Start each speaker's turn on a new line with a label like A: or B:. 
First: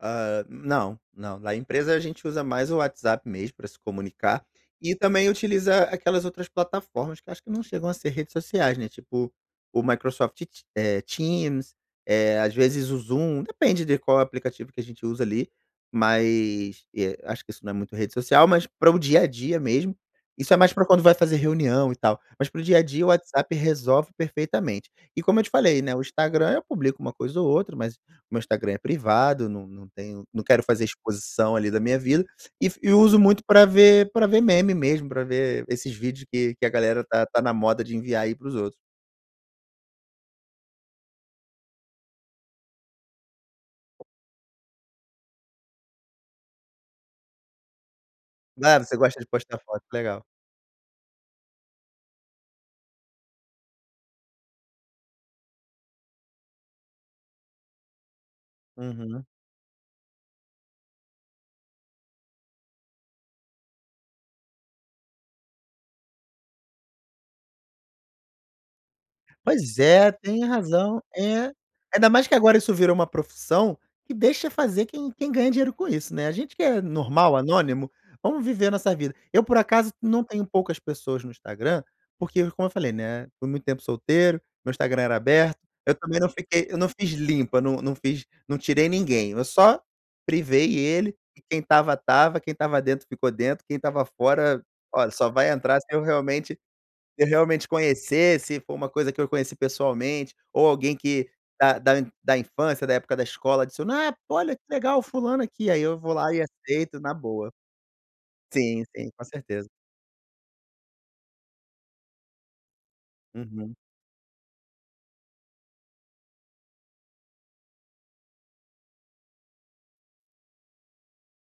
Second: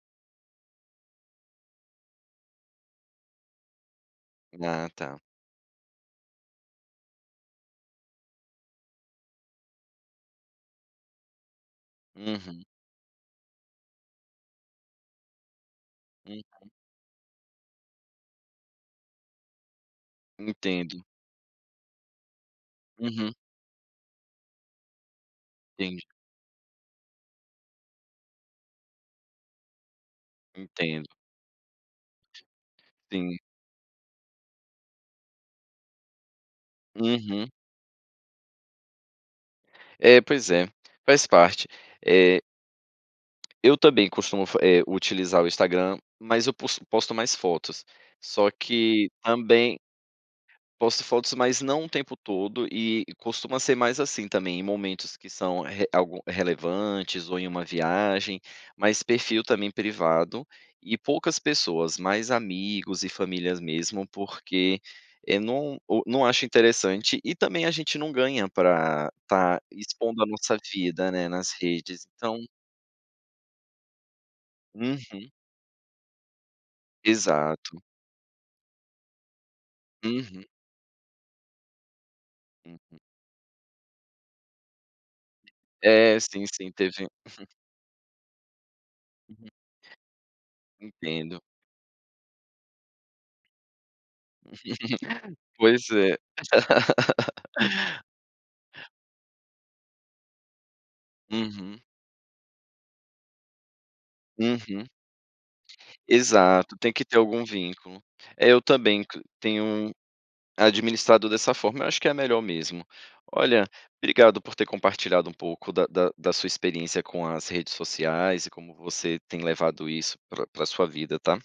A: Ah não, não, na empresa a gente usa mais o WhatsApp mesmo para se comunicar,
B: Ah,
A: e
B: tá.
A: também utiliza aquelas outras plataformas que acho que não chegam a ser redes sociais, né, tipo, o Microsoft te eh, Teams, eh, às
B: Uhum.
A: vezes o Zoom, depende de qual aplicativo que a gente usa ali,
B: Uhum.
A: mas, eh, acho que isso não é muito rede social, mas para o dia a dia mesmo, isso é mais para quando
B: Entendo.
A: vai fazer reunião e tal, mas para o dia a dia o
B: Uhum.
A: WhatsApp resolve perfeitamente. E como eu te falei, né, o
B: Entendi.
A: Instagram eu publico uma coisa ou outra mas, meu Instagram é privado, não não tenho não quero fazer
B: Entendo.
A: exposição ali da minha vida, e fa e uso
B: Sim.
A: muito para ver para ver meme mesmo, para ver esses vídeos que que a galera tá tá
B: Uhum.
A: na moda de enviar aí para os outros.
B: É, pois é, faz parte, eh eu também costumo fa eh, utilizar o Instagram, mas eu pos posto mais fotos, só
A: Claro, você
B: que
A: gosta de postar
B: também
A: foto, legal.
B: posto fotos, mas não o tempo todo e costuma ser mais, assim, também em momentos que são re algu relevantes ou em uma viagem. Mas
A: Uhum.
B: perfil também privado, e poucas pessoas, mais amigos e famílias mesmo, porque eu não o não acho interessante e também a gente não ganha para estar
A: Pois é,
B: expondo a
A: tem
B: nossa
A: razão,
B: vida, né, nas
A: é.
B: redes
A: Ainda mais que
B: então
A: agora isso virou uma profissão, que deixa fazer quem
B: Uhum.
A: quem ganhe dinheiro com isso, né. A gente que é normal,
B: Exato.
A: anônimo, vamos viver a nossa vida. Eu por acaso não tenho
B: Uhum.
A: poucas pessoas no Instagram, porque como eu falei,
B: Uhum.
A: né, foi muito tempo solteiro, meu Instagram era aberto, eu
B: É
A: também não
B: sim,
A: fiquei
B: sim,
A: eu não
B: teve
A: fiz limpa, não não fiz, não tirei ninguém, eu
B: Uhum.
A: só privei ele, e
B: Entendo.
A: quem estava estava, quem estava dentro ficou dentro, quem estava fora, olha, só vai entrar se
B: Pois
A: eu
B: é.
A: realmente se eu realmente conhecer, se for uma coisa que eu conheci pessoalmente, ou alguém que da
B: Uhum.
A: da da infância, da época da escola: "Adiciona, ah" Pô, olha que
B: Uhum.
A: legal, fulano aqui, aí eu vou lá e
B: Exato, tem
A: aceito
B: que
A: na
B: ter algum
A: boa.
B: vínculo. Eu
A: Sim,
B: também
A: sim, com certeza.
B: tenho administrado dessa forma, eu acho que é melhor mesmo. Olha,
A: Uhum.
B: obrigado por ter compartilhado um pouco da da da sua experiência com as redes sociais e como você tem levado isso pra pra sua vida, tá.